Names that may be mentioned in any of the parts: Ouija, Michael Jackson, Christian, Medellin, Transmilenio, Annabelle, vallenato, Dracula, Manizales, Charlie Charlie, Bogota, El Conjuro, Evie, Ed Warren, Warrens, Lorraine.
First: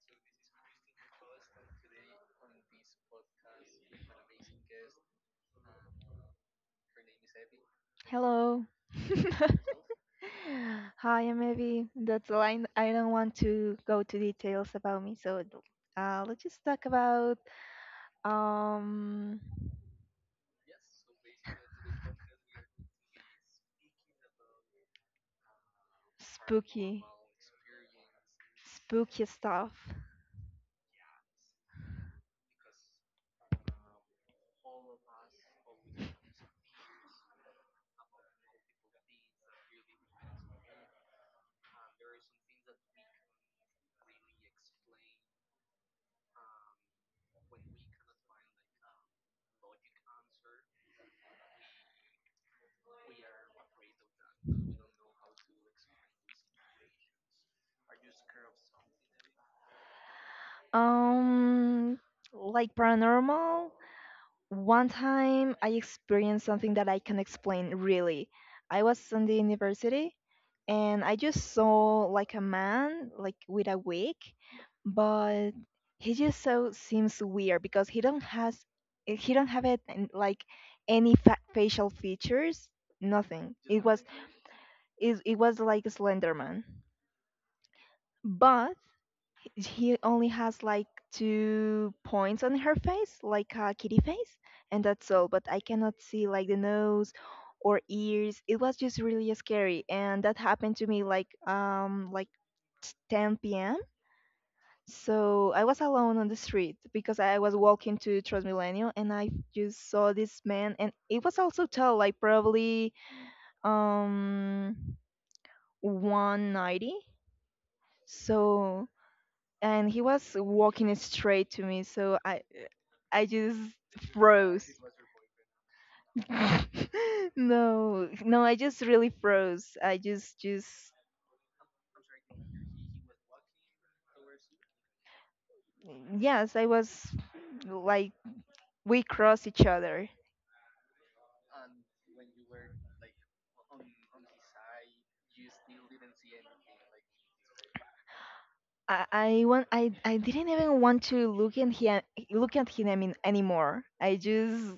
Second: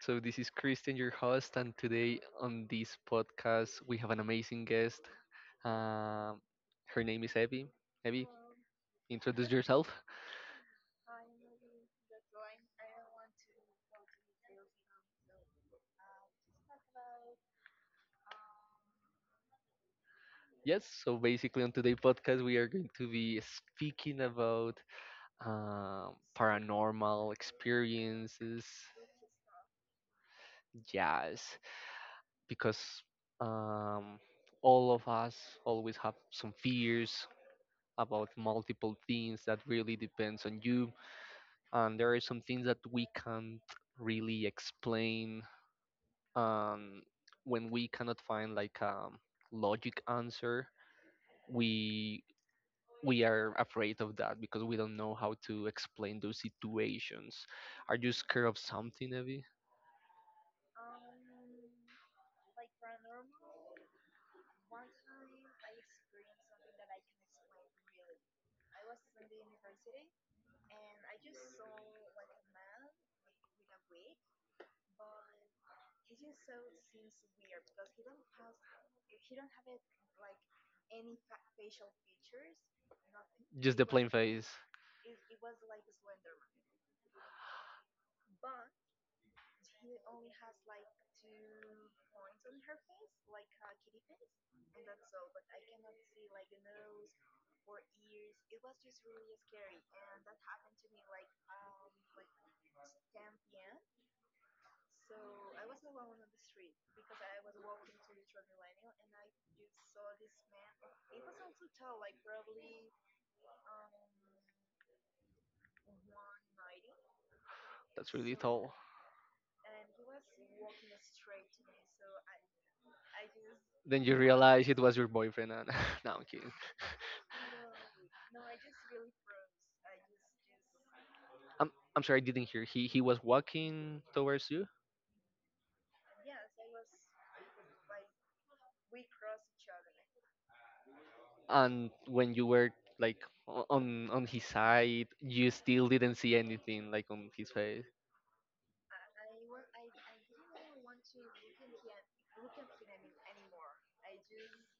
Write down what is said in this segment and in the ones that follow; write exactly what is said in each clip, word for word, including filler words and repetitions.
So, this is Christian, your host, and today on this podcast, we have an amazing guest. Um, Her name is Evie. Evie, Hello. introduce yourself. Hi, I'm Evie. That's the line. I don't want to go to details about me, so uh, let's just talk about um Yes, so basically, on today's podcast, we are going to be speaking about um, spooky, paranormal experiences, spooky stuff. yes, because um, all of us always have some fears about multiple things that really depends on you, and there are some things that we can't really explain. um, when we cannot find like a logic answer, we we are afraid of that because we don't know how to explain those situations. Are you scared of something, Evie? Um, like paranormal, one time I experienced something that I can explain really. I was in the university and I just saw like a man like with a wig, but he just so seems weird because he don't has he don't have it and, like any fa- facial features, nothing. Just It the was plain face. it, it was like a Slender Man, but he only has like two points on her face, like a kitty face, and that's all. But I cannot see like the nose or ears. It was just really scary, and that happened to me like um like ten p m. So I was alone on the street because I was walking to Transmilenio, and I just saw this man, and it was also tall, like probably um one ninety. That's really tall. So and he was walking straight to me so i I just Then you realize froze. it was your boyfriend and no, I'm kidding. No, no, I just really froze. I just, just, i'm, I'm sorry, I didn't hear. He he was walking towards you? yes, I was like we crossed each other. And when you were like o- on on his side, you still didn't see anything like on his face? I, I want, I, I didn't even want to look at him, look at him I mean, anymore. I just,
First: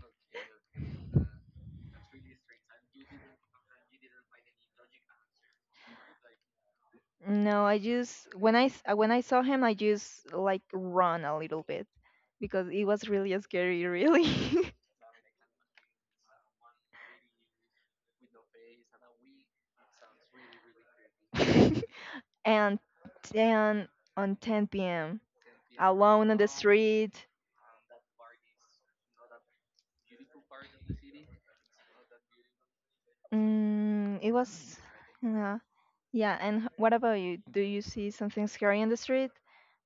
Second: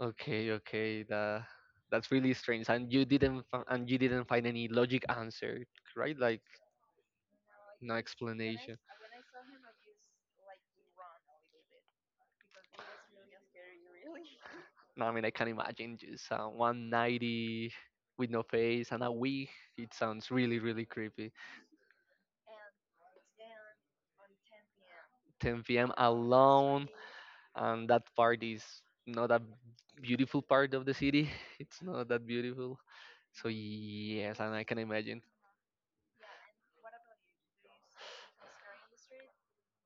okay Okay, that that's really strange. And you didn't fi- and you didn't find any logic answer, right? Like no, I no just when I explanation? s- when I saw him, I just like run a little bit because it was really scary, really. No, I mean, I can imagine. Just uh, one ninety with no face and a wig, it sounds really really creepy. And then on ten p m ten p m alone on the alone, street. and that part is not a beautiful part of the city. It's not that beautiful. So Mm, it yes, and I can was, imagine. yeah, yeah. And h- what about you? Do you see something scary in the street?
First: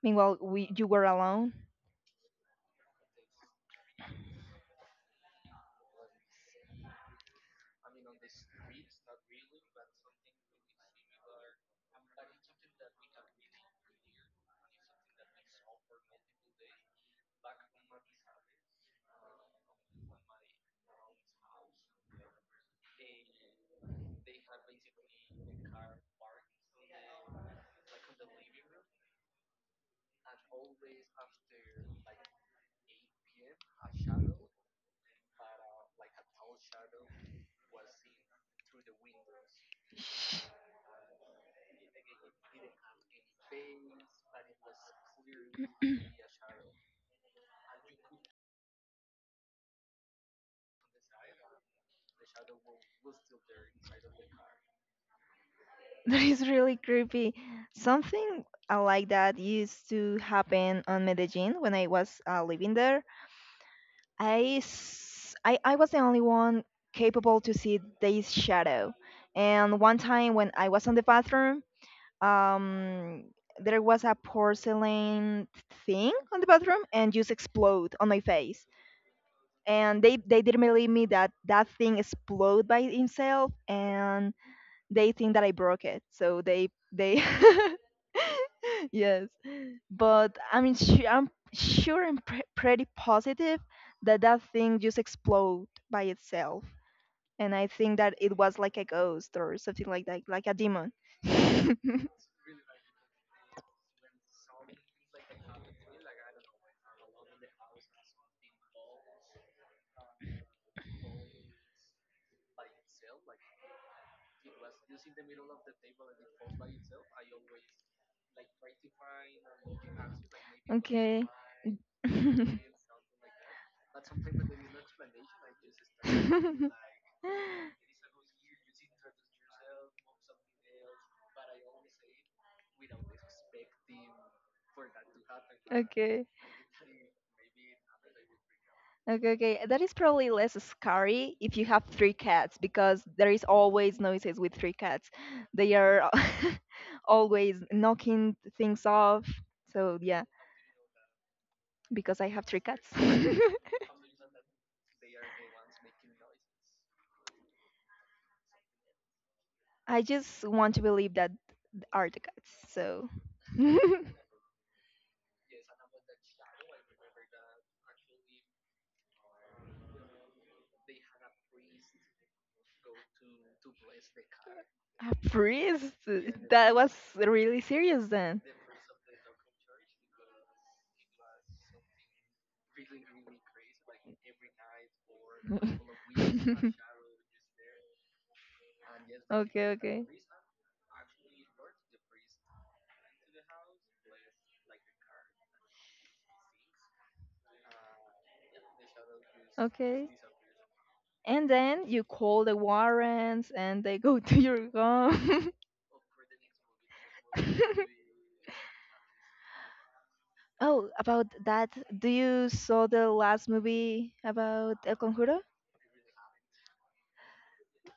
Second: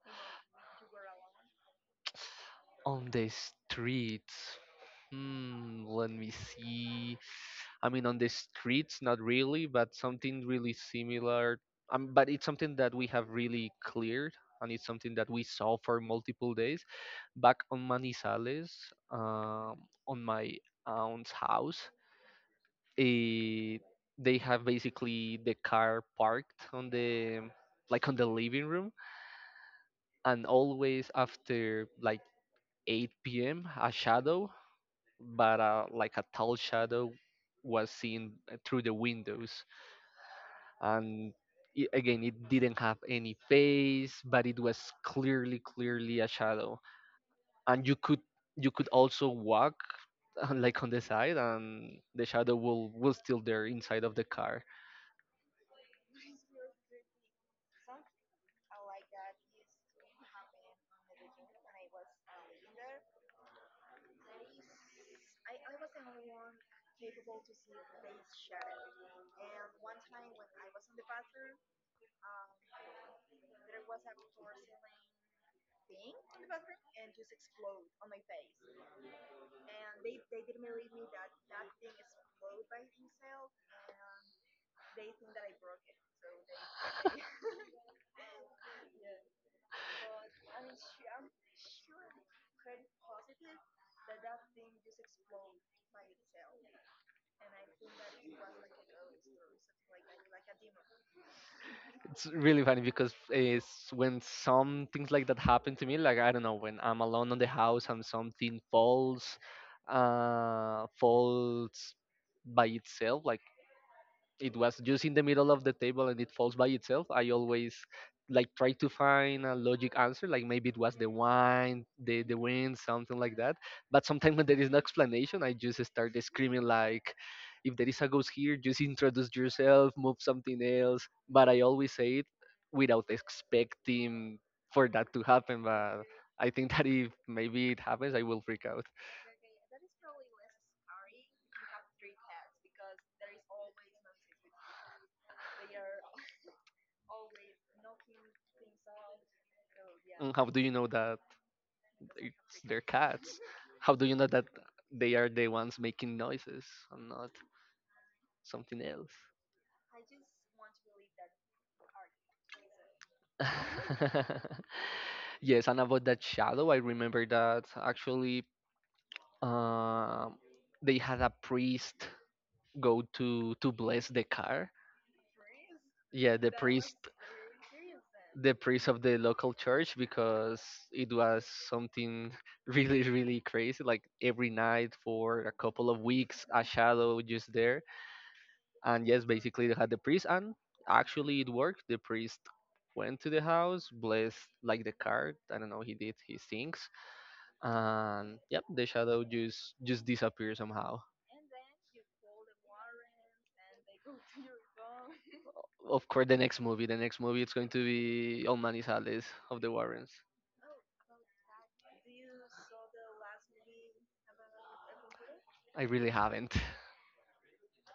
Meanwhile, we you were alone. On the streets. Hmm, let me see. I mean, on the streets, not really, but something really similar. Um, but it's something that we have really cleared, and it's something that we saw for multiple days. Back on Manizales, um, on my aunt's house, eh, they have basically the car parked on the, like, on the living room, and always after like eight p.m. a shadow, but uh, like a tall shadow, was seen uh, through the windows. And I, again, it didn't have any face, but it was clearly clearly a shadow. And you could, you could also walk like on the side, and the shadow will will still there inside of the car. That is really creepy. Something uh, like that used to happen on Medellin when I was uh, living there. I, s- I I was the only one capable to see this shadow. And one time when I was on the bathroom, um, there was a porcelain thing on the bathroom and just explode on my face. And they, they didn't believe me that that thing explode by itself, and they think that I broke it. So they they yes, but I mean, su- I'm sure and pre- pretty positive that that thing just exploded by itself, and I think that it was like a ghost or something like that, like a demon. It's really funny because it's, when some things like that happen to me, like, I don't know, when I'm alone on the house and something falls, uh falls by itself, like, it was just in the middle of the table and it falls by itself, I always like try to find a logic answer, like maybe it was the Okay. wine, the the wind, something like that. But sometimes when there is no explanation, I just start screaming like, if there is a ghost here, just introduce yourself, move something else. But I always say it without expecting for that to happen. But Okay. I think that if maybe it happens, I will freak out. Okay, okay. That is probably less scary if you have three cats because there is always noises with three cats. They are always knocking things off. So yeah, Mm, how do you know that? because I They're, have three they're cats. cats. How do you know that they are the ones making noises and not something else? I just want to believe that are the cats. So Yes, and about that shadow, I remember that actually um, they had a priest go to to bless the car. a priest. Yeah, the That was priest, really serious then. the priest of the local church, because it was something really really crazy, like every night for a couple of weeks, a shadow just there. And yes, Okay, basically, they had the okay. priest, and actually it worked. The priest went to the house, blessed like the card, I don't know, he did his things, and yep, the shadow just just Okay. disappeared somehow. And then you call the warrants and they go to your home. Of course, the next movie, the next movie, it's going to be El Manizales of the Warrens. Oh, about that, do you saw the last movie about El Conjuro? I really haven't.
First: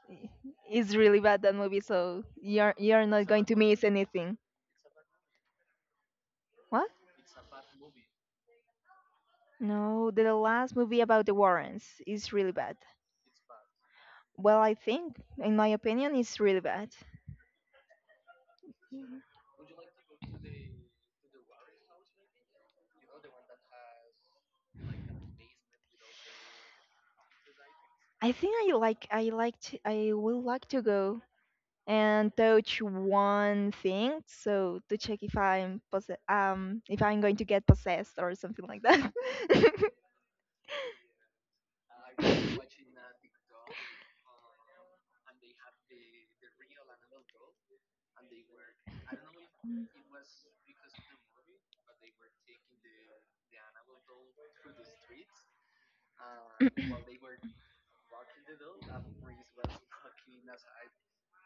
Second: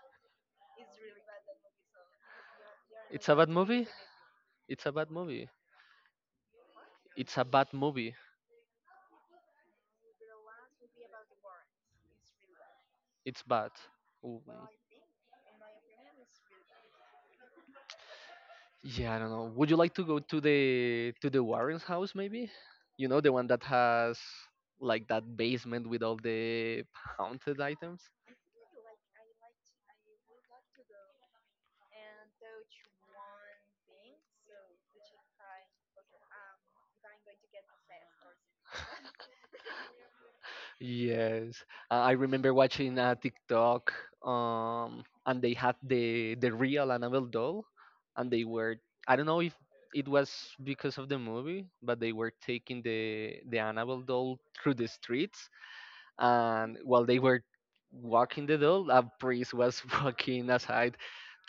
I- It's really bad that movie, so you're you're not It's a going bad to miss movie, anything. it's a bad movie, What? it's a bad movie. No, the last movie about the Warrens is really bad. It's bad. Ooh. Well, I think, in my opinion, it's really bad. Yeah, I Mhm. don't know. Would you like to go to the, to the Warren's house maybe? You know, the one that has like that basement with all the haunted items? I think I like I like to, I would like to go and touch one thing, so to check if I'm posse- um if I'm going to get possessed or something like that. Yes. Uh, I remember watching a TikTok um and they had the the real Annabelle doll, and they were, I don't know if it was because of the movie, but they were taking the the Annabelle doll through the streets, and while they were walking the doll, a priest was walking aside,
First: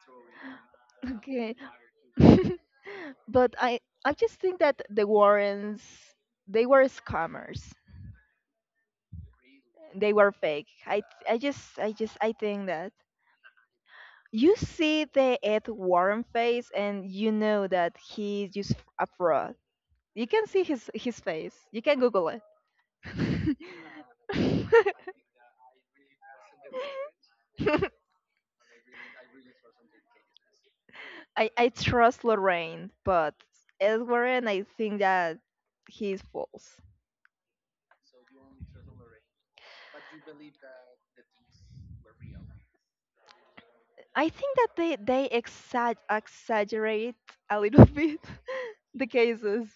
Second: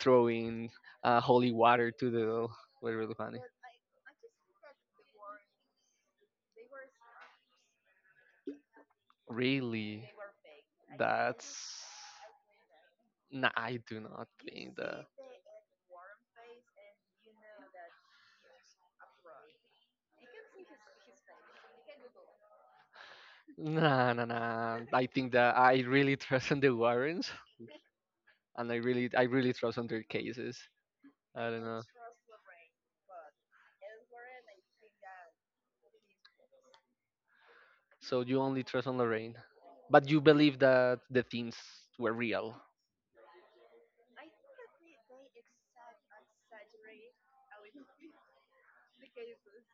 throwing uh, holy Okay, water to the doll. Was really funny. but I I just think that the Warrens they were scammers. Really? They were fake. I I just That's... I just I think that Nah, I do not you think see that. the Ed Warren face and you know that he's just a fraud. You can see his his face. You can Google it. Nah, nah, nah. I think that I really trust on the Warrens, and I really, I really trust on their cases. I I don't I know. trust Lorraine, but Ed Warren I think that he's false. So you only trust on Lorraine, but you believe that the things were real. I think that they they exa- exaggerate a little bit the cases.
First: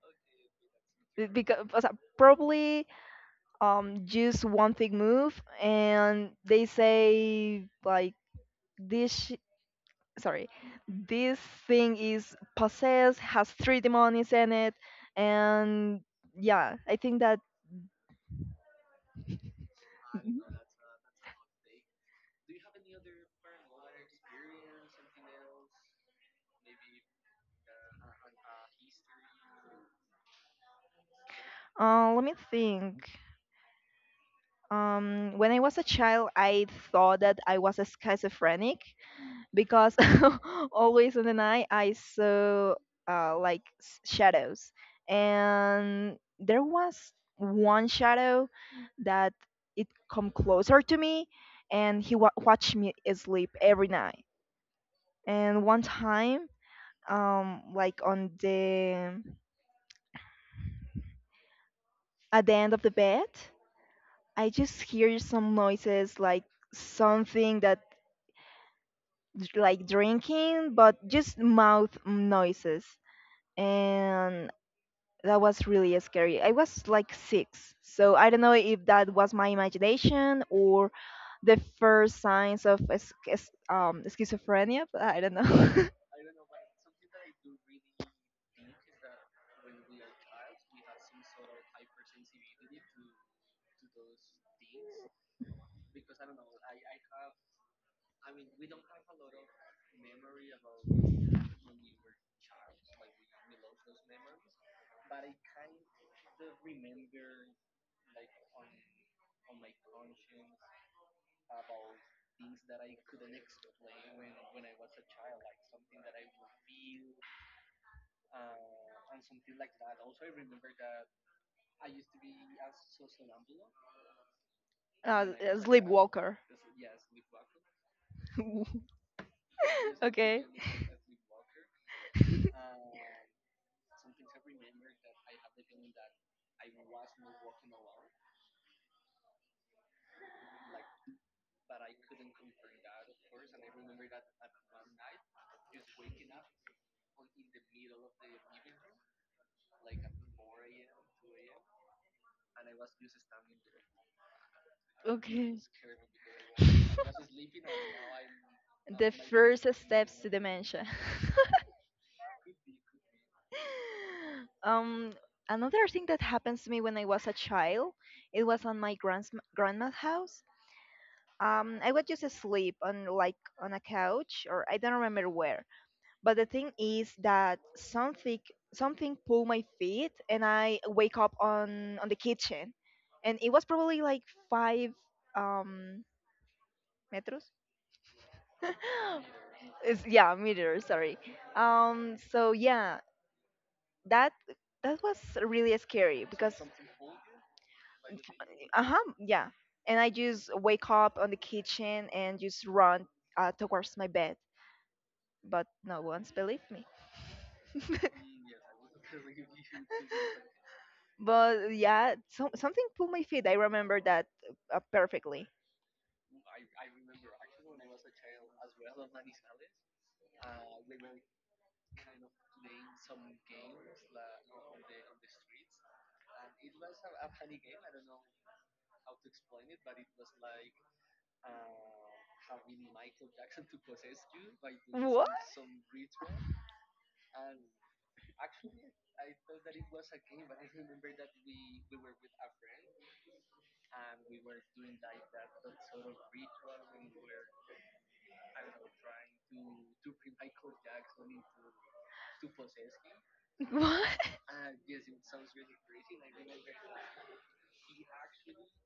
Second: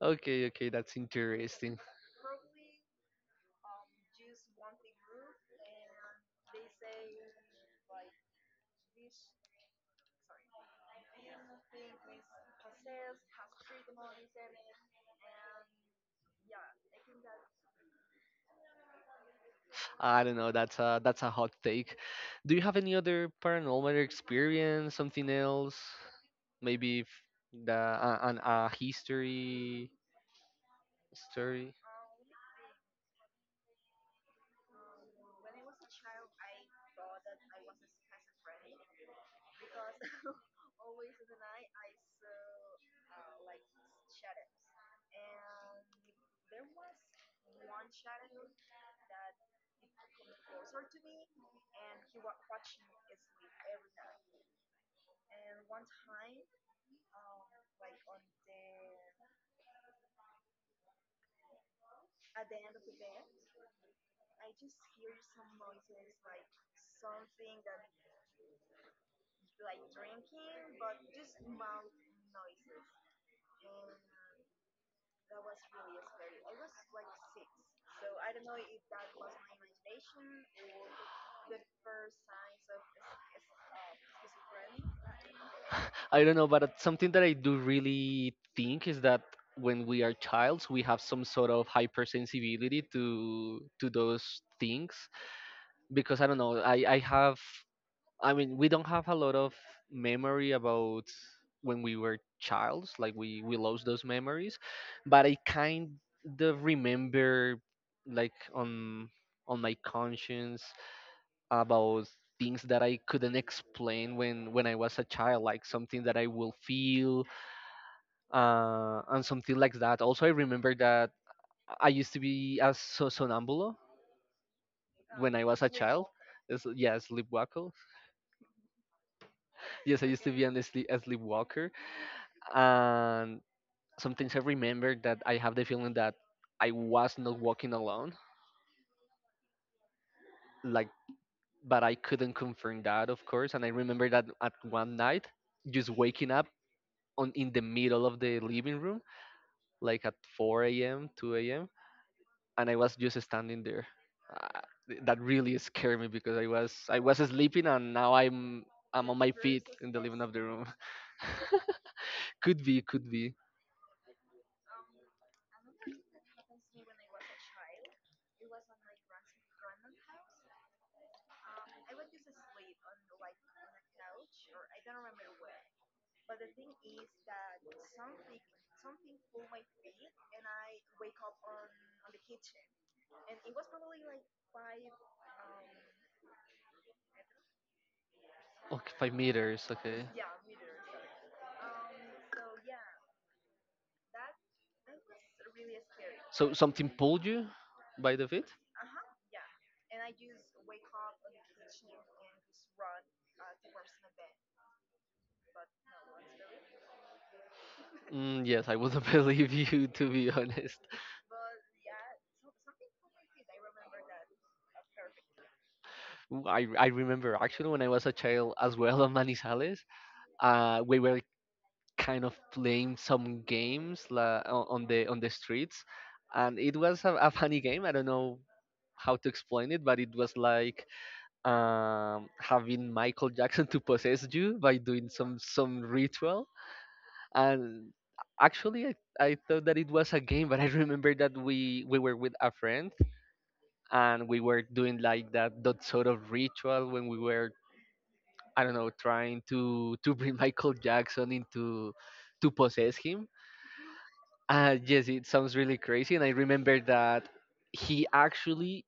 Okay, okay, that's Because interesting. probably um just one thing move and they say like this sh- sorry this thing is possessed has three demons in it and yeah I think that I don't know. That's a, that's a hot take. Do you have any other paranormal experience? Something else? Maybe, if the uh, an a history story. uh, let me think um when I was a child I thought that I was a schizophrenic because always in the night I saw uh, like s- shadows, and there was one shadow that it come closer to me, and he wa- watched me sleep every night. And one time, um, like on the at the end of the bed, I just hear some noises like something that like drinking, but just mouth noises and that was really scary. I was like six, so I don't know if that was my imagination or the first signs of es- es- um, schizophrenia. But I don't know. I don't know, but it's something that I do really think is that when we are childs, we have some sort of hypersensibility to to those things. Because I don't know. I I have. I mean, we don't have a lot of memory about when we were childs, like we we lost those memories. But I kind of remember, like, on on my conscience about things that I couldn't explain when when I was a child, like something that I will feel, uh and something like that. Also, I remember that I used to be a so- sonambulo Uh, when I was a child. sleepwalker. Yes, yeah, sleepwalker. Yes, I used to be Okay. an asleep- a sleepwalker. And sometimes I remember that I have the feeling that I was not walking alone, like, but I couldn't confirm that, of course. And I remember that at one night, just waking up on, in the middle of the living room, like at four a m, two a m, and I was just standing there. Uh, th- that Okay. really scared me because I was, I was sleeping and now I'm I'm The on my feet first in the steps living to of the room. dementia. Could be, could be. Um, another thing that happens to me when I was a child, it was on my grand's grandma's house. Um, I was just asleep on like on a couch or I don't remember where. But the thing is that something something pulled my feet and I wake up on on the kitchen, and it was probably like five um meters. Okay, five meters. Okay. It's- yeah, meters. Sorry. Um. So yeah, that that was really scary So because something pulled you by the feet? uh huh, yeah. And I just wake up on the kitchen and just run uh, towards my bed. But no one's believed me. Mm, yes, I wouldn't believe you, to be honest. But yeah, so, something pulled my feet. I remember that uh, perfectly. I I remember actually when I was a child as well on Manizales, uh, we were kind of playing some games la, o- on the, on the streets, and it was a, a funny game. I don't know how to explain it, but it was like, um, having Michael Jackson to possess you by doing What? some some ritual. And actually, I, I thought that it was a game, but I remember that we we were with a friend, and we were doing like that, that sort of ritual when we were, I don't know, trying to to bring Michael Jackson into, to possess him. What? Uh, yes, it sounds really crazy. And I remember that he actually,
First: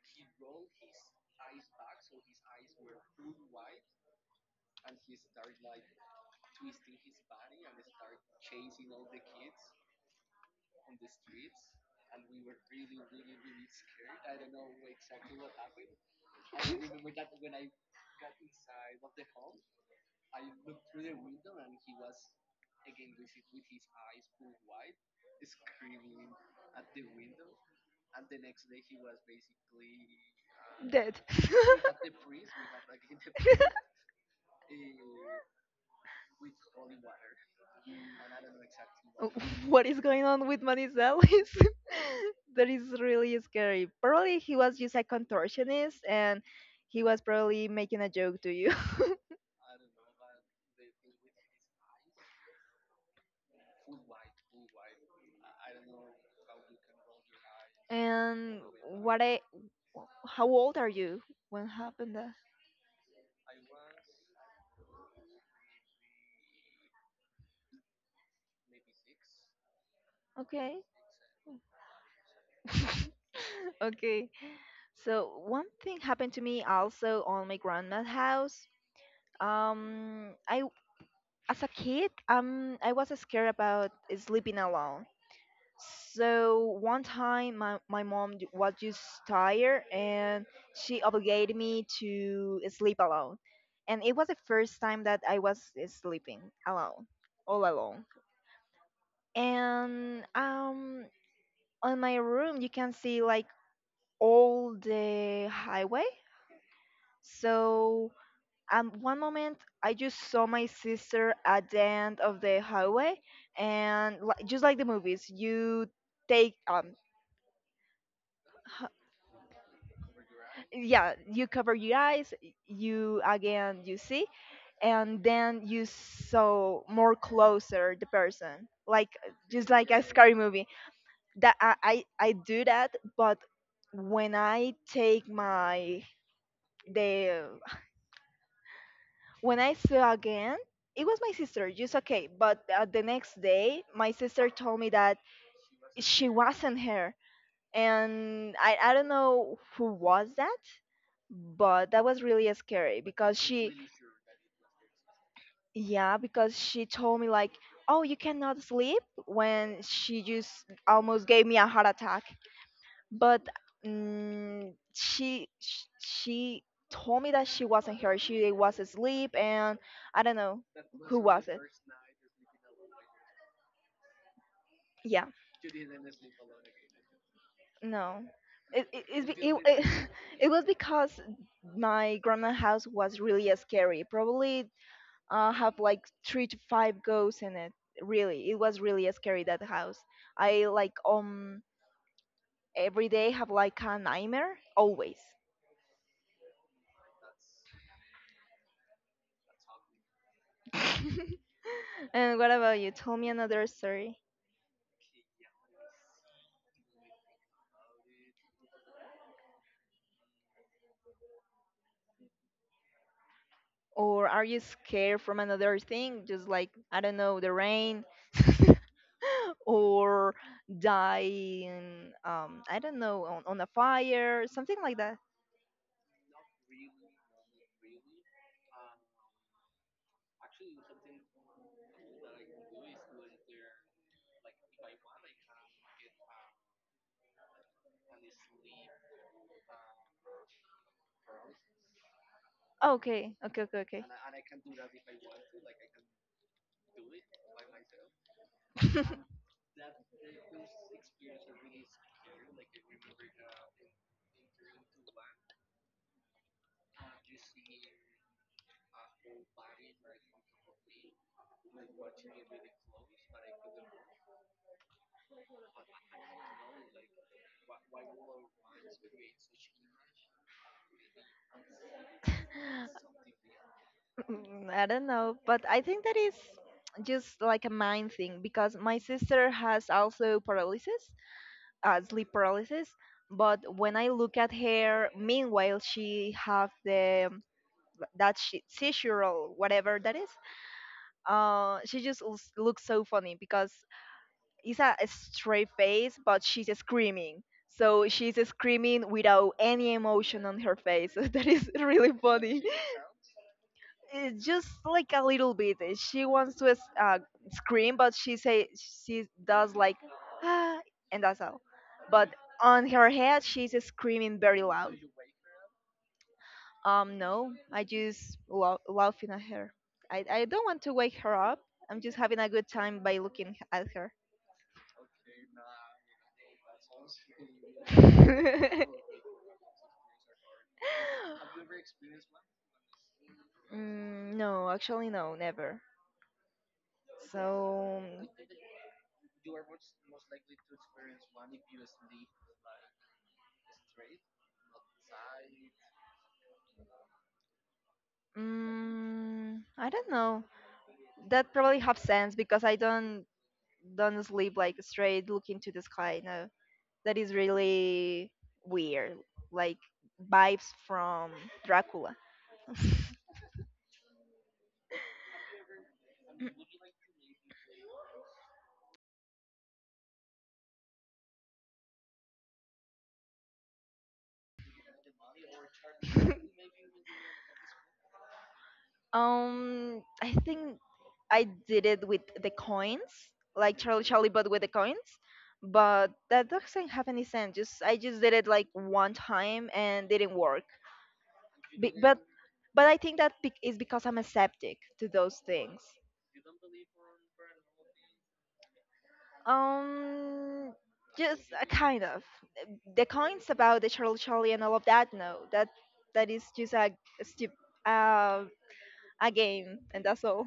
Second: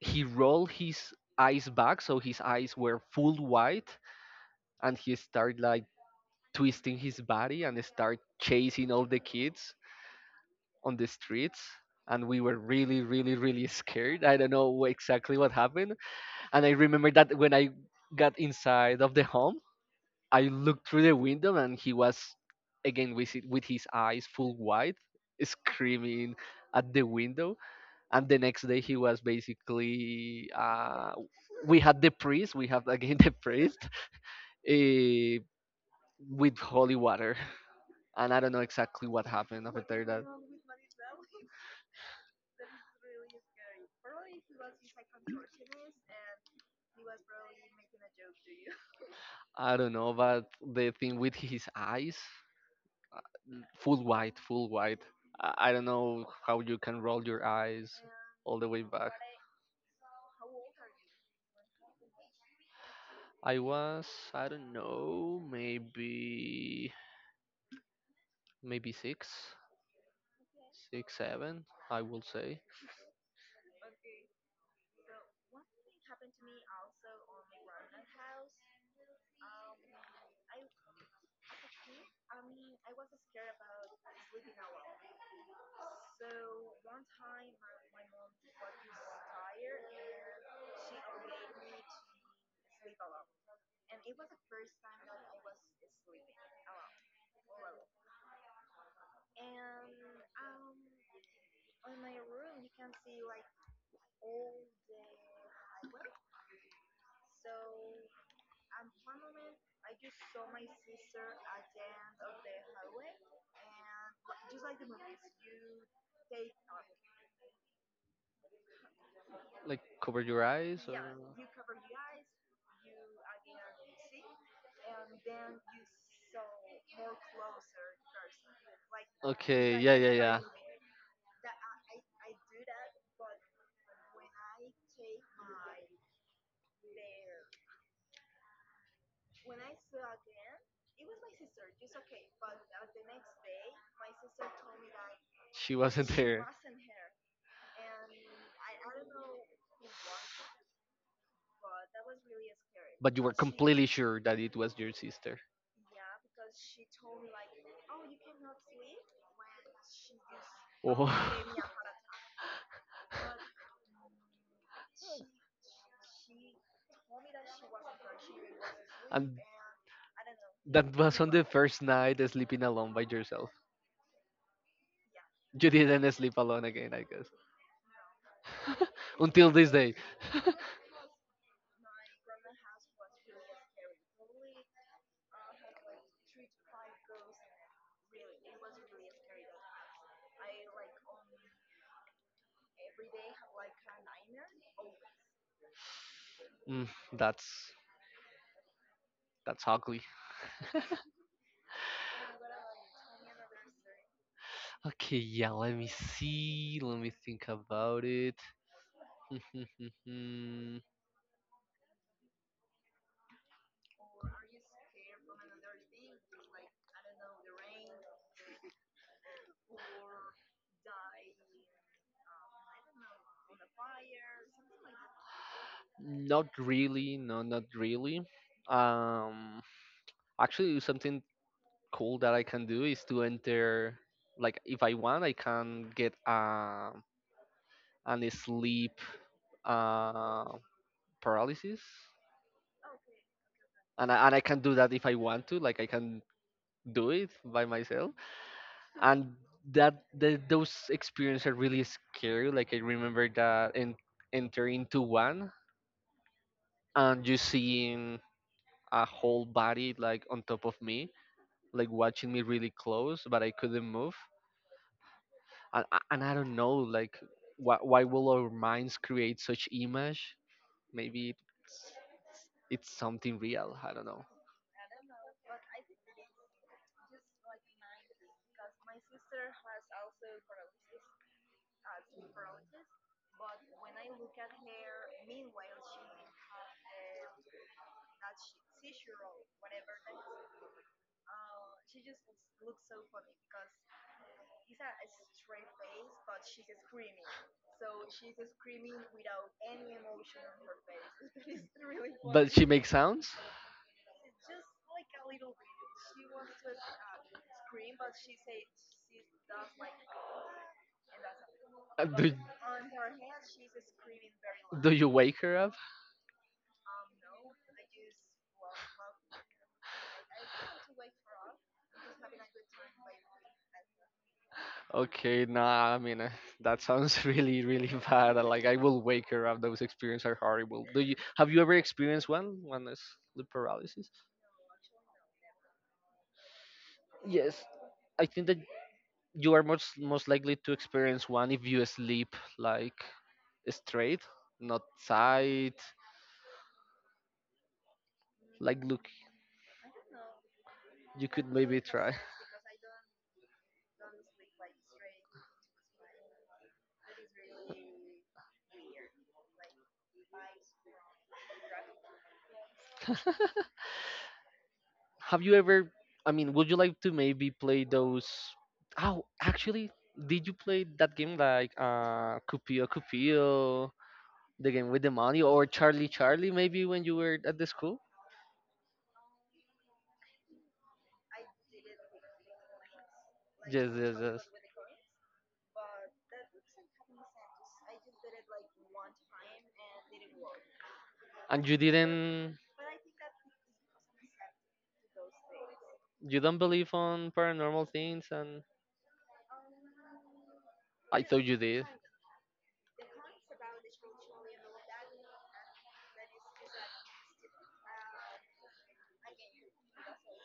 he rolled his eyes back, so his eyes were full white, and he started like twisting his body and start chasing all the kids on the streets, and we were really really really scared. I don't know exactly what happened. And I remember that when I got inside of the home, I looked through the window and he was again with it, with his eyes full wide, screaming at the window. And the next day, he was basically, uh, Dead. we had the priest, we have again the priest, uh, with holy water. And I don't know exactly what happened What is after that. going on with Manizalis? That is really scary. Probably he was just a contortionist and he was probably making a joke to you. I don't know, but the thing with his eyes. Full white, full white. I, I don't know how you can roll your eyes all And the way back. what I Wh- how old are you when happened that? I was, I don't know, maybe, maybe six, Okay. six, seven, I will say. Okay. So one thing happened to me also on my grandma's house. Um, I As a kid, um, I was scared about sleeping alone. So one time, my my mom ju- was just tired, and she obligated me to sleep alone. And it was the first time that I was eh, sleeping alone, all alone. And um on my room you can see like all the highway, so um one moment I just saw my sister at the end of the highway and li- just like the movies you take um Like, cover your eyes or? yeah, you cover your eyes, you again you see and then you saw more closer the person like just Okay, like yeah, a yeah, scary yeah. movie that I, I I do that, but when I take my the when I saw again, it was my sister. Just okay, but uh, the next day, my sister told me that She wasn't she there, wasn't here, and I I don't know who was that, but that was really scary but you were because she completely sure that it was your sister. yeah because she told me like oh you cannot sleep when she just Oh. almost gave me a heart attack but mm, she sh- she told me that she wasn't here. She was asleep, And and I don't know that who was on the was it. first night sleeping alone by yourself. Yeah, You didn't sleep alone again, I guess. no. It, it, it, Until it, this day. it, it was because my grandma house was really scary. Probably uh, have like three to five ghosts in it. Really, it was really scary that house. I like um every day have like a nightmare always. Mm, that's that's ugly. And what about you? Tell me another story. Okay, yeah, let me see. Let me think about it. Or are you scared from another thing, just like, I don't know, the rain? Or dying, um, I don't know, on, on a fire, something like that? Not really, no, not really. Um Actually, something cool that I can do is to enter, like, if I want, I can get um an sleep uh paralysis, Oh, okay, okay, okay, okay. and I, and I can do that if I want to. Like, I can do it by myself. And that the, those experiences are really scary. Like, I remember that in, enter into one and you seeing a whole body like on top of me, like watching me really close, but I couldn't move. And I, and I don't know, like, why why will our minds create such image? Maybe it's, it's something real. I don't know. Mm, I don't know, but I think that is just like a mind thing because my sister has also paralysis, uh, sleep paralysis. But when I look at her, meanwhile she have the that she Sishiroll, whatever that is. Uh, she just looks looks so funny because it's a, a straight face, but she's screaming. So she's screaming without any emotion on her face. That is really But funny. she makes sounds? It's just like a little bit. She wants to uh, scream, but she say she does like, ah, and that's all. Uh, Do, But on her head, she's screaming very do loud. you wake her up? Um, no, I just laugh, laughing at her. I, I don't want to wake her up. I'm just having a good time by looking at her. Okay, nah, I mean, uh, that sounds really, really bad. Uh, like, I will wake her up. Those experiences are horrible. Do you... Have you ever experienced one? One is sleep paralysis? Mm, no, actually, no, never. Yes. So, I think that you are most most likely to experience one if you sleep like straight, not side. Like, look, mm, I don't know. you could That probably maybe have try. sense because I don't don't sleep like straight looking to the sky. No. That is really weird, like vibes from Dracula. Have you ever, i mean would you like to maybe play those oh actually did you play that game like uh cupio cupio, the game with the money, or Charlie Charlie, maybe when you were at the school? Um, I think I did it with the coins, like Yes, Charlie yes, Charlie, yes. but with the coins. But that doesn't have any sense. Just I just did it like one time and didn't work. And you Be- but didn't? but I think that bec- is because I'm aseptic to those things. You don't believe on paranormal things? And Um, I just thought you a did. kind of the coins about the Charlie Charlie and all of that. No, that that is just a stupid uh, a game, and that's all.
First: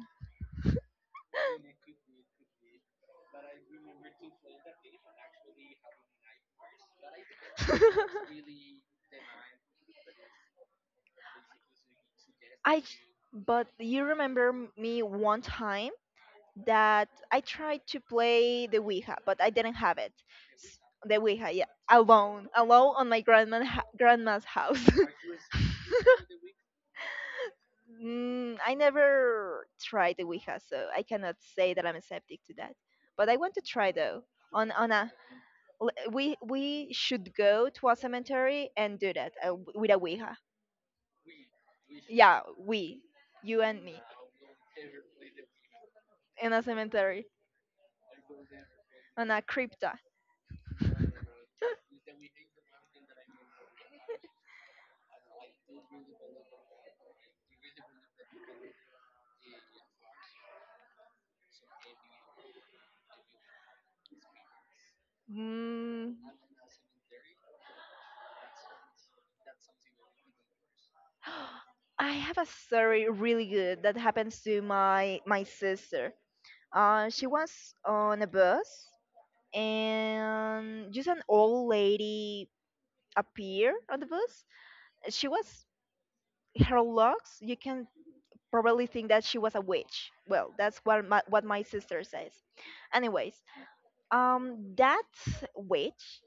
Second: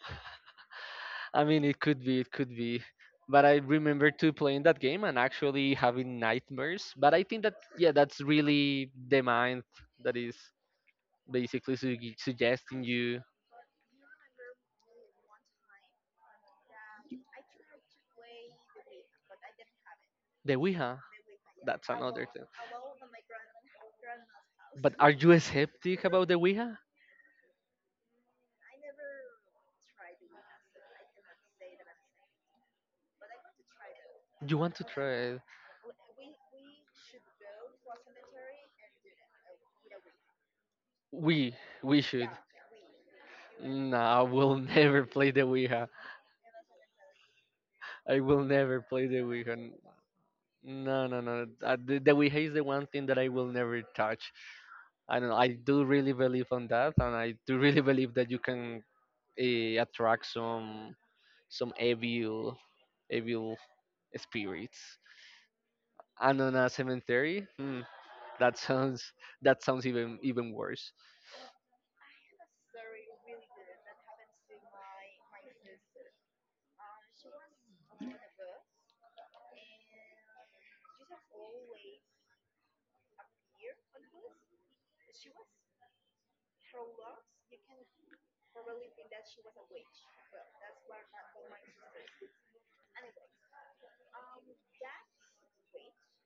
I mean, it could be, it could be. But I remember to playing that game and actually having nightmares. But I think that, yeah, that's really the mind that is basically su- I suggesting j- you but you remember m- me one time that I tried to play the Ouija, but I didn't have it. the Ouija. The Ouija, yeah, That's another thing. alone, alone on my grandma ha- grandma's house. But are you a skeptic about the Ouija? Mm, I never tried the Ouija, so I cannot say that I'm skeptic to that. But I want to try though. You On want to on a try it? l- we we should go to a cemetery and do that uh, w- with a Ouija. We we should. Yeah, we, you and No, me, I will never play the Ouija. in a cemetery, I will never play the on a Ouija. N- crypta. No, no, no. Uh, The, the Ouija is the one thing that I will never touch. I don't know. I do really believe on that, and I do really believe that you can uh, attract some some evil evil spirits. Mm, And on a cemetery, hmm, that sounds that sounds even even worse. I have a story really good that happens to my my sister. Uh, she was on a bus, and just an old lady appeared on the bus. She was her looks. You can probably think that she was a witch. Well, that's what my, what my sister says. Anyways, um, that witch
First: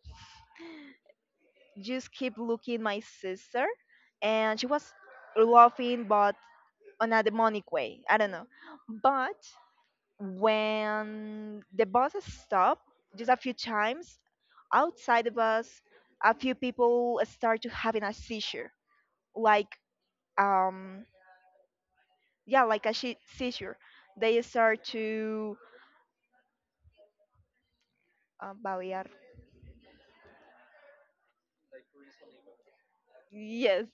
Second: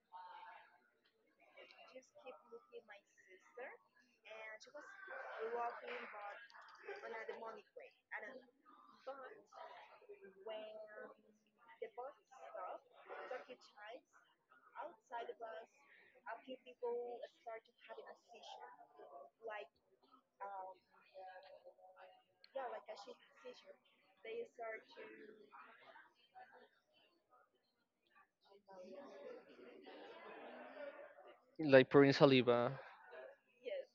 just keep looking my sister, and she was laughing, but on a demonic way. I don't know, but when the bus stopped just a few times outside the bus a few people start to having a seizure like um yeah, like a shi- seizure. They start to uh, balear. Like pouring saliva, Yes,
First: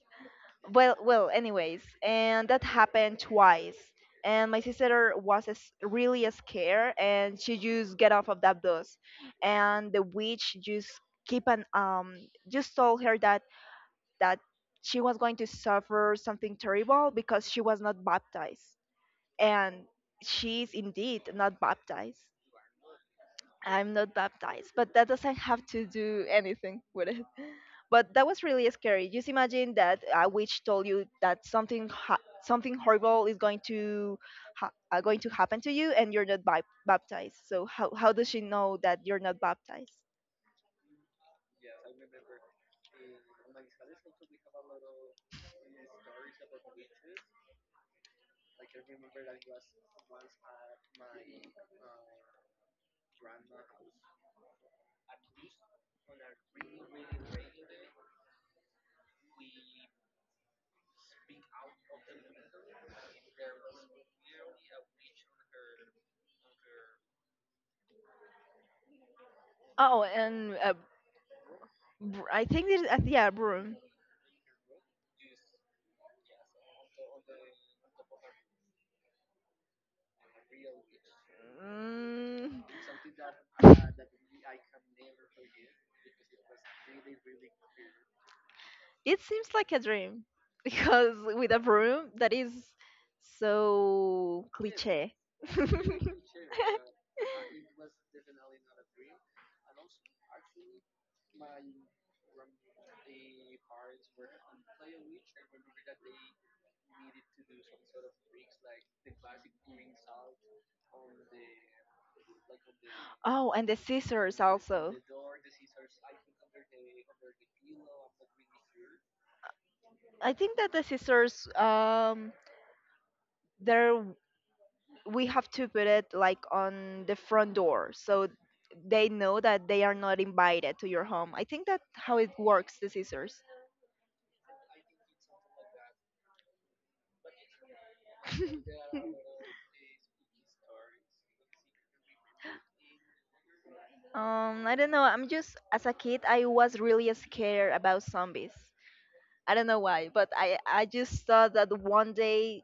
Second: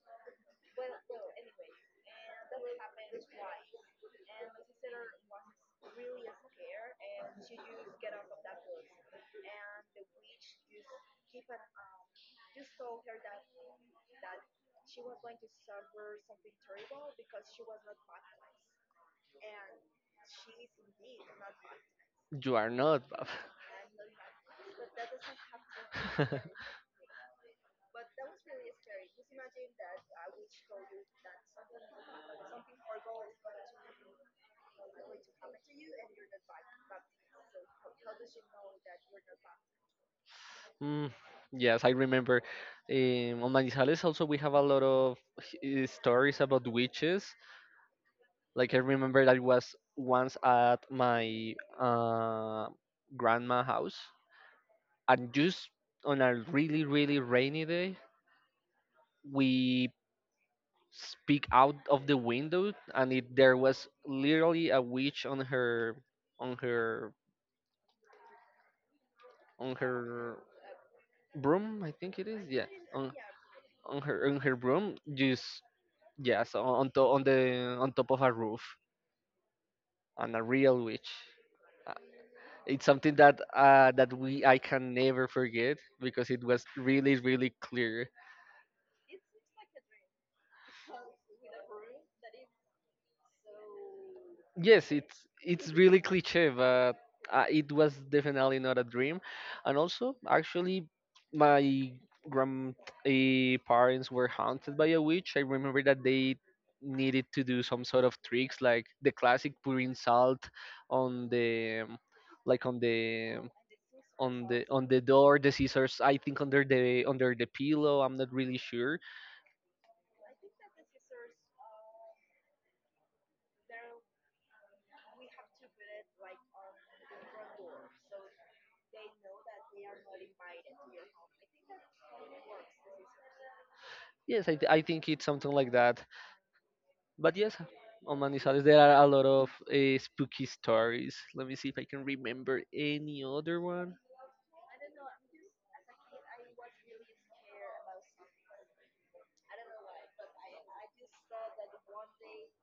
well well anyways, and that happened twice, and my sister was s- really scared, and she just get off of that bus, and the witch just keep an um just told her that that she was going to suffer something terrible because she was not baptized. And she is indeed not baptized. you are not. Bab. I'm not baptized, but that doesn't have to do anything with it. But that was really scary. Just imagine that a witch told you that something ha- something horrible is going to ha- uh, going to happen to you, and you're not bi- baptized. So how how does she know that you're not baptized? Mm, yes, I remember. Um, on Manizales, also we have a lot of h- eh, stories about witches. Like I remember that it was once at my uh, grandma house, and just on a really really rainy day, we peek out of the window, and it, there was literally a witch on her on her on Oh, her and uh, broom. I think it Br- I is. think Yeah, this, uh, on yeah, broom. on her on her broom. Just yes, on on, to, on the on top of a roof, and a real witch. Mm. It's something that uh, that we I can never forget because it was really really clear. It seems like a dream because with a broom that is so Yes, cliche. it's it's really cliche, but uh, it was definitely not a dream. And also, actually, my grand eh, parents were haunted by a witch. I remember that they needed to do some sort of tricks, like the classic pouring salt on the, like on the, Oh, and the scissors on the, on also. the door, the scissors, I think under the under the pillow, I'm not really sure. I think that the scissors, um, there w- we have to put it like on the front door so they know that they are not invited to your home. I think that how it works, the scissors. Yes, I, th- I think it's something like that. But yes, on Manizales there are a lot of uh, spooky stories. Let me see if I can remember any other one. Um, I don't know. I'm just as a kid, I was really scared about zombies. I don't know why, but I I just thought that one day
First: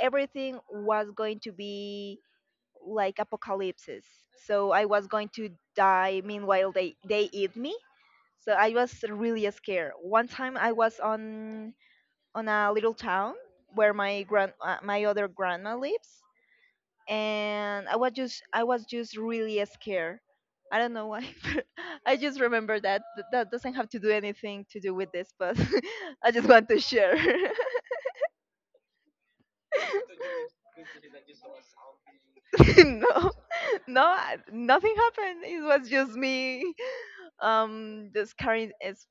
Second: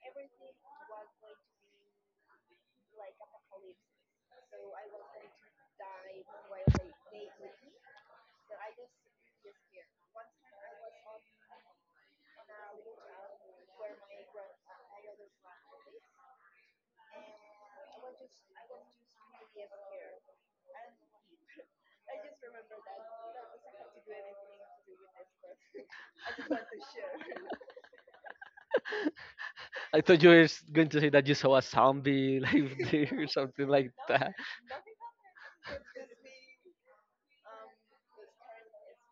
everything was going to be like apocalypses. So I was going to die. Meanwhile, they they eat me. So I was really scared. One time I was on on a little town where my grand uh, my other grandma lives, and I was just I was just really scared. I don't know why, but I just remember that Th- that doesn't have to do anything to do with this, but I just want to share. I thought you were s- going to say that you saw a zombie live there or No, something like no, that. I- nothing happened. It was just me, um, just scaring, is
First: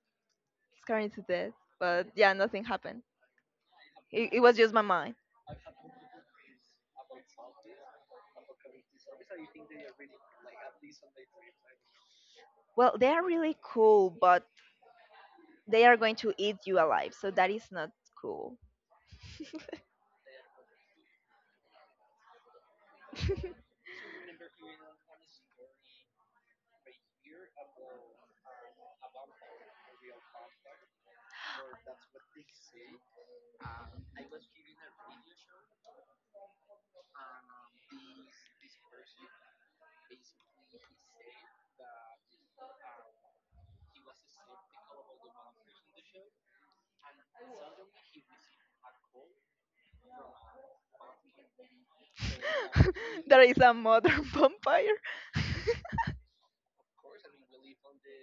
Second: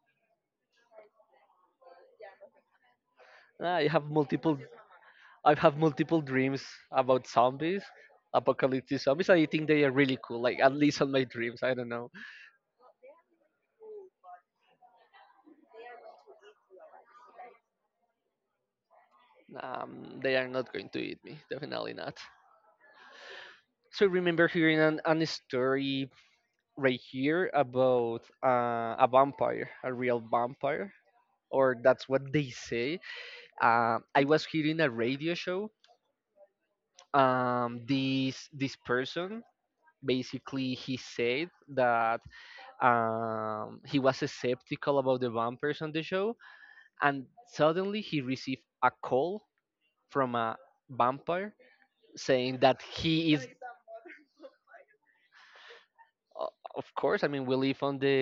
scaring to death. But yeah, nothing happened. Ah, I have It, it multiple, was just my mind. I have multiple dreams about zombies, apocalyptic zombies, and I think they are really cool. Like at least on my dreams, I don't know. Well, they are really cool, but they are going to eat you alive, so that is not cool. Um, they are not going to eat me, definitely not. So I remember hearing an, an story right here about uh, a vampire, a real vampire, or that's what they say. Uh, I was hearing a radio show. Um, this this person basically he said that um, he was skeptical about the vampires on the show, and suddenly he received a call from a vampire saying that he There is. is a modern vampire. O- Of course, I mean we live on the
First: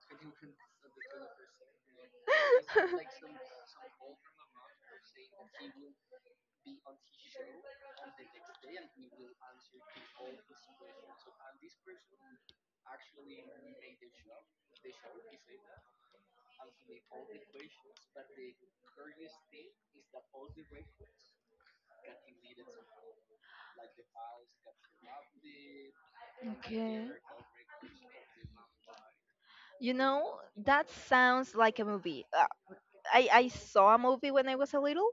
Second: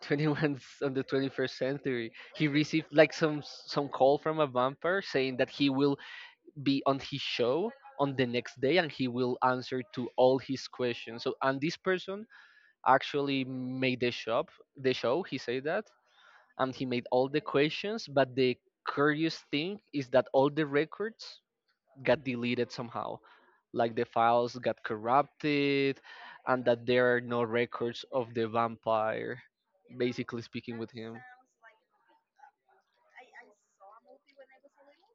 twenty-first, on the twenty-first century. He received like some some call from a vampire saying that he will be on his show on the next day, and he will answer to all his questions. So, and this person actually made the shop, the show. He said that, and he made all the questions. But the curious thing is that all the records got deleted somehow, like the files got corrupted, and that Okay. there are no records of the vampire You know, basically speaking with that him. sounds like a movie. Uh, I, I saw a movie when I was a little,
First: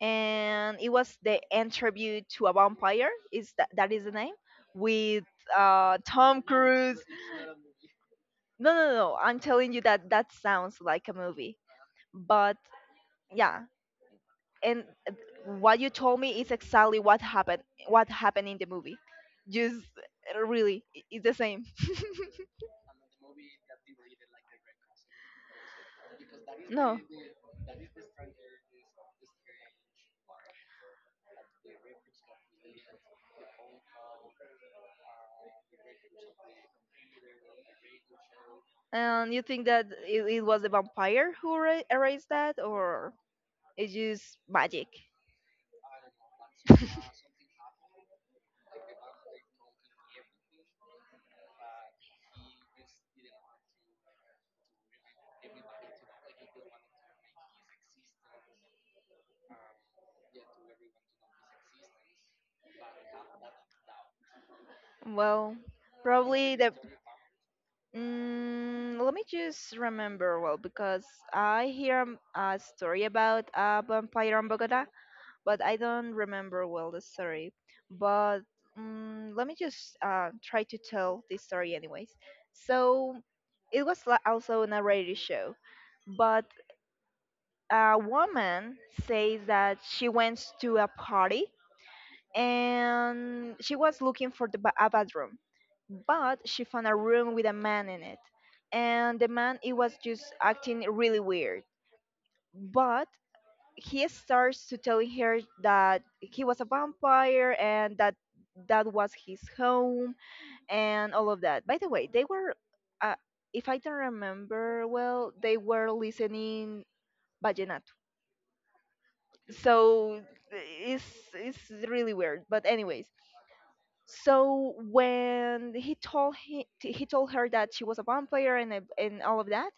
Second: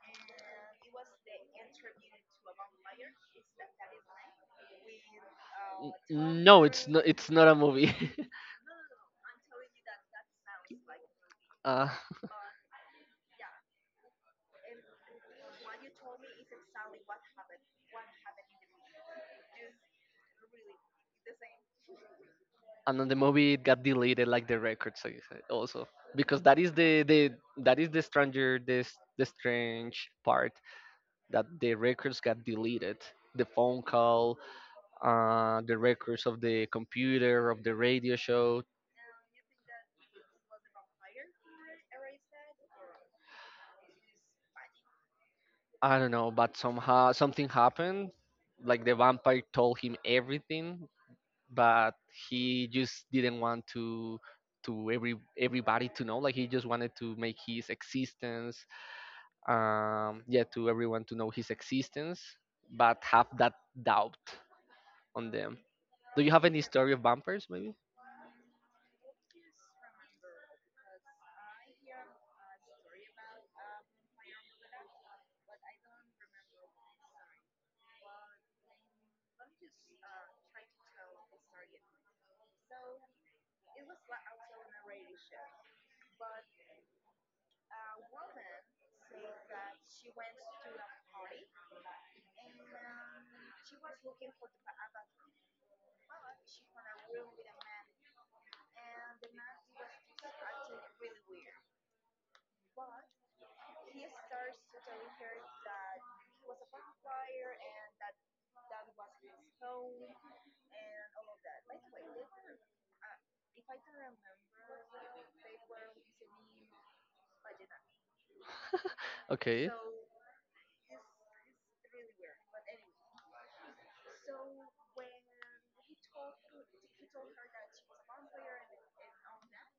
and it was the interview to a vampire. Is that that is the name? With uh, Tom N- no, it's Cruise. not, it's not a movie. No, no, no, no, I'm telling you that that sounds like a movie. uh, But yeah, and uh, what you told me is exactly what happened. What happened in the movie? Just uh, really, i- it's the same. and on the movie it got deleted like the records I said, also, because that is No, the, the that is the stranger, this the strange part, that the records got deleted, the phone call, uh, the records of the computer of the radio show. and you think that it, it was the vampire who ra- erased that, or it's just magic? I don't know, but somehow something happened. Like the vampire told him everything, but he just didn't want to to every everybody to know. Like he just wanted to make his existence, um, yeah, to everyone to know his existence, but have that doubt on Well, them. Do you have probably any the. story of vampires, maybe? Mm, let me just remember well because I hear um, a story about a vampire in Bogota, but I don't remember well the story. But mm, let me just uh, try to tell this story anyways. So it was li- also on a radio show, but a woman says that she went to a party and she was looking for the ba- a bathroom, but she found a room with a man in it, and the man, he was just acting really weird, but he starts to telling her that he was a vampire and that that was his home and all of that. By the way, they were uh, if I don't remember well, they were listening vallenato. Okay, So it's it's really weird, but anyways. So when he told he, he told her that she was a vampire and ev- and all of that,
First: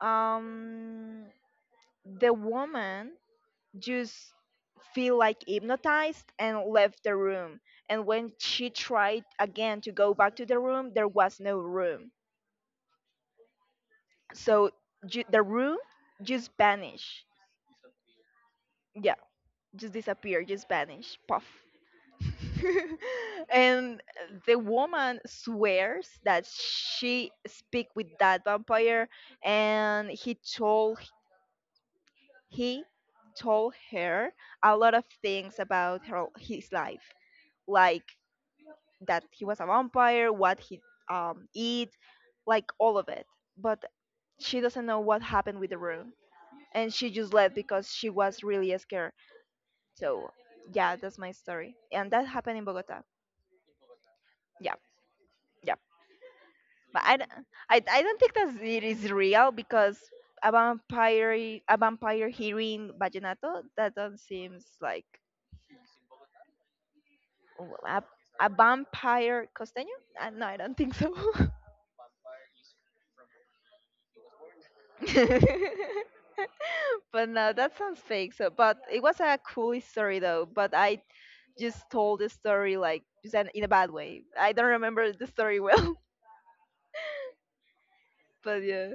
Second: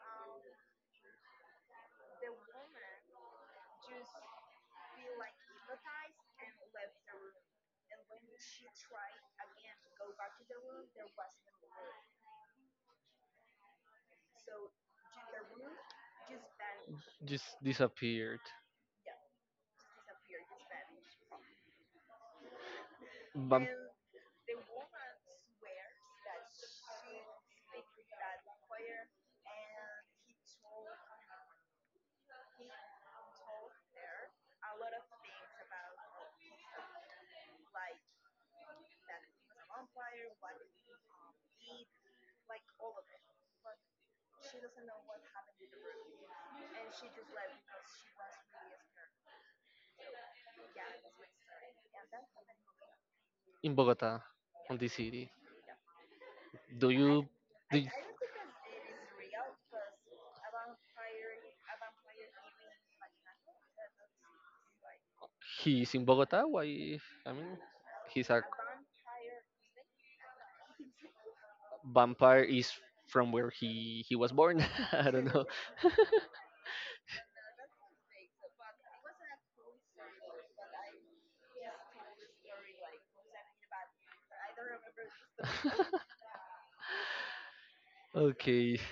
um, the woman just feel like hypnotized and left the room. And when she tried again to go back to the room, there was no room. So ju- the room just vanished. just disappeared. Yeah, just disappeared, just vanished. Puff. Vamp- And the woman swears that she speak with that vampire, and he told he told her a lot of things about her his life, like that he was a vampire, what he um eat, like all of it. But she doesn't know what happened with the room, and she just left because she was really scared. So yeah, that's my story, and that happened in Bogota. in Bogota, Yeah. on the city. Yeah. Do But I, you? don't- Do I, you- I don't think that it is real because a vampire, a vampire hearing vallenato, that don't seems like he's in Bogota? Why? I mean, a, he's a a vampire costeño. Uh, no, I don't think so. vampire. Is from where he he was born. I don't know. But no, that sounds fake. So, but it was a cool story though. But I just told the story like just in in a bad way. I don't remember the story well. But Okay, yeah,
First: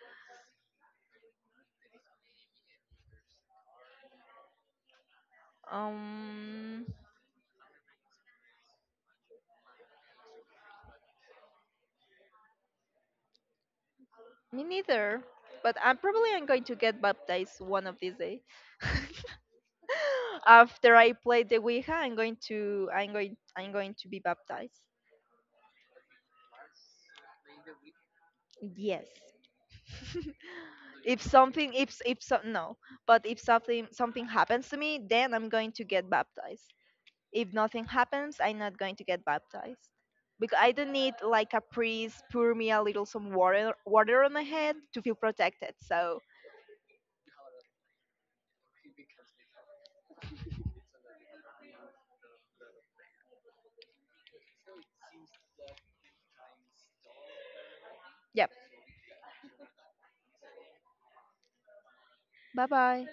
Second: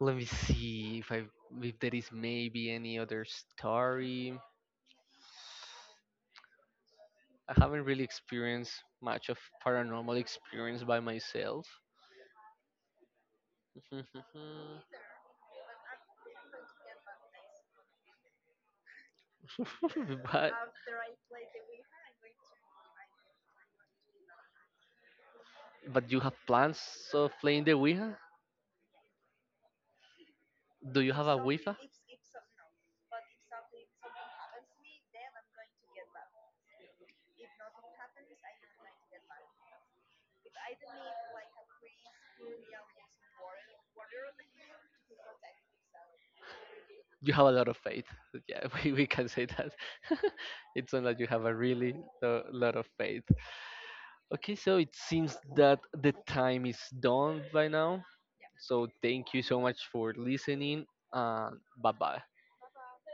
let me see if I, if there is maybe any other story. um, I haven't really experienced much of paranormal experience by myself. me neither. But I'm probably I'm going to get baptized one of these days. but After I play the Ouija, I'm going to I'm going I'm going to be baptized. But you have plans of playing the Ouija? Yes. Do you If have a something Ouija? if if so, no, but if something something happens to me, then I'm going to get baptized. If nothing happens, I'm not going to get baptized. Because I don't need like a priest pour me a little some water water on my head to feel protected. So, You have a lot of faith. Yeah, we, we can say that. It sounds like you have a really lo- lot of faith. Okay, so it seems that the time is done by now. yeah. So thank you so much for listening. And bye bye. Bye-bye.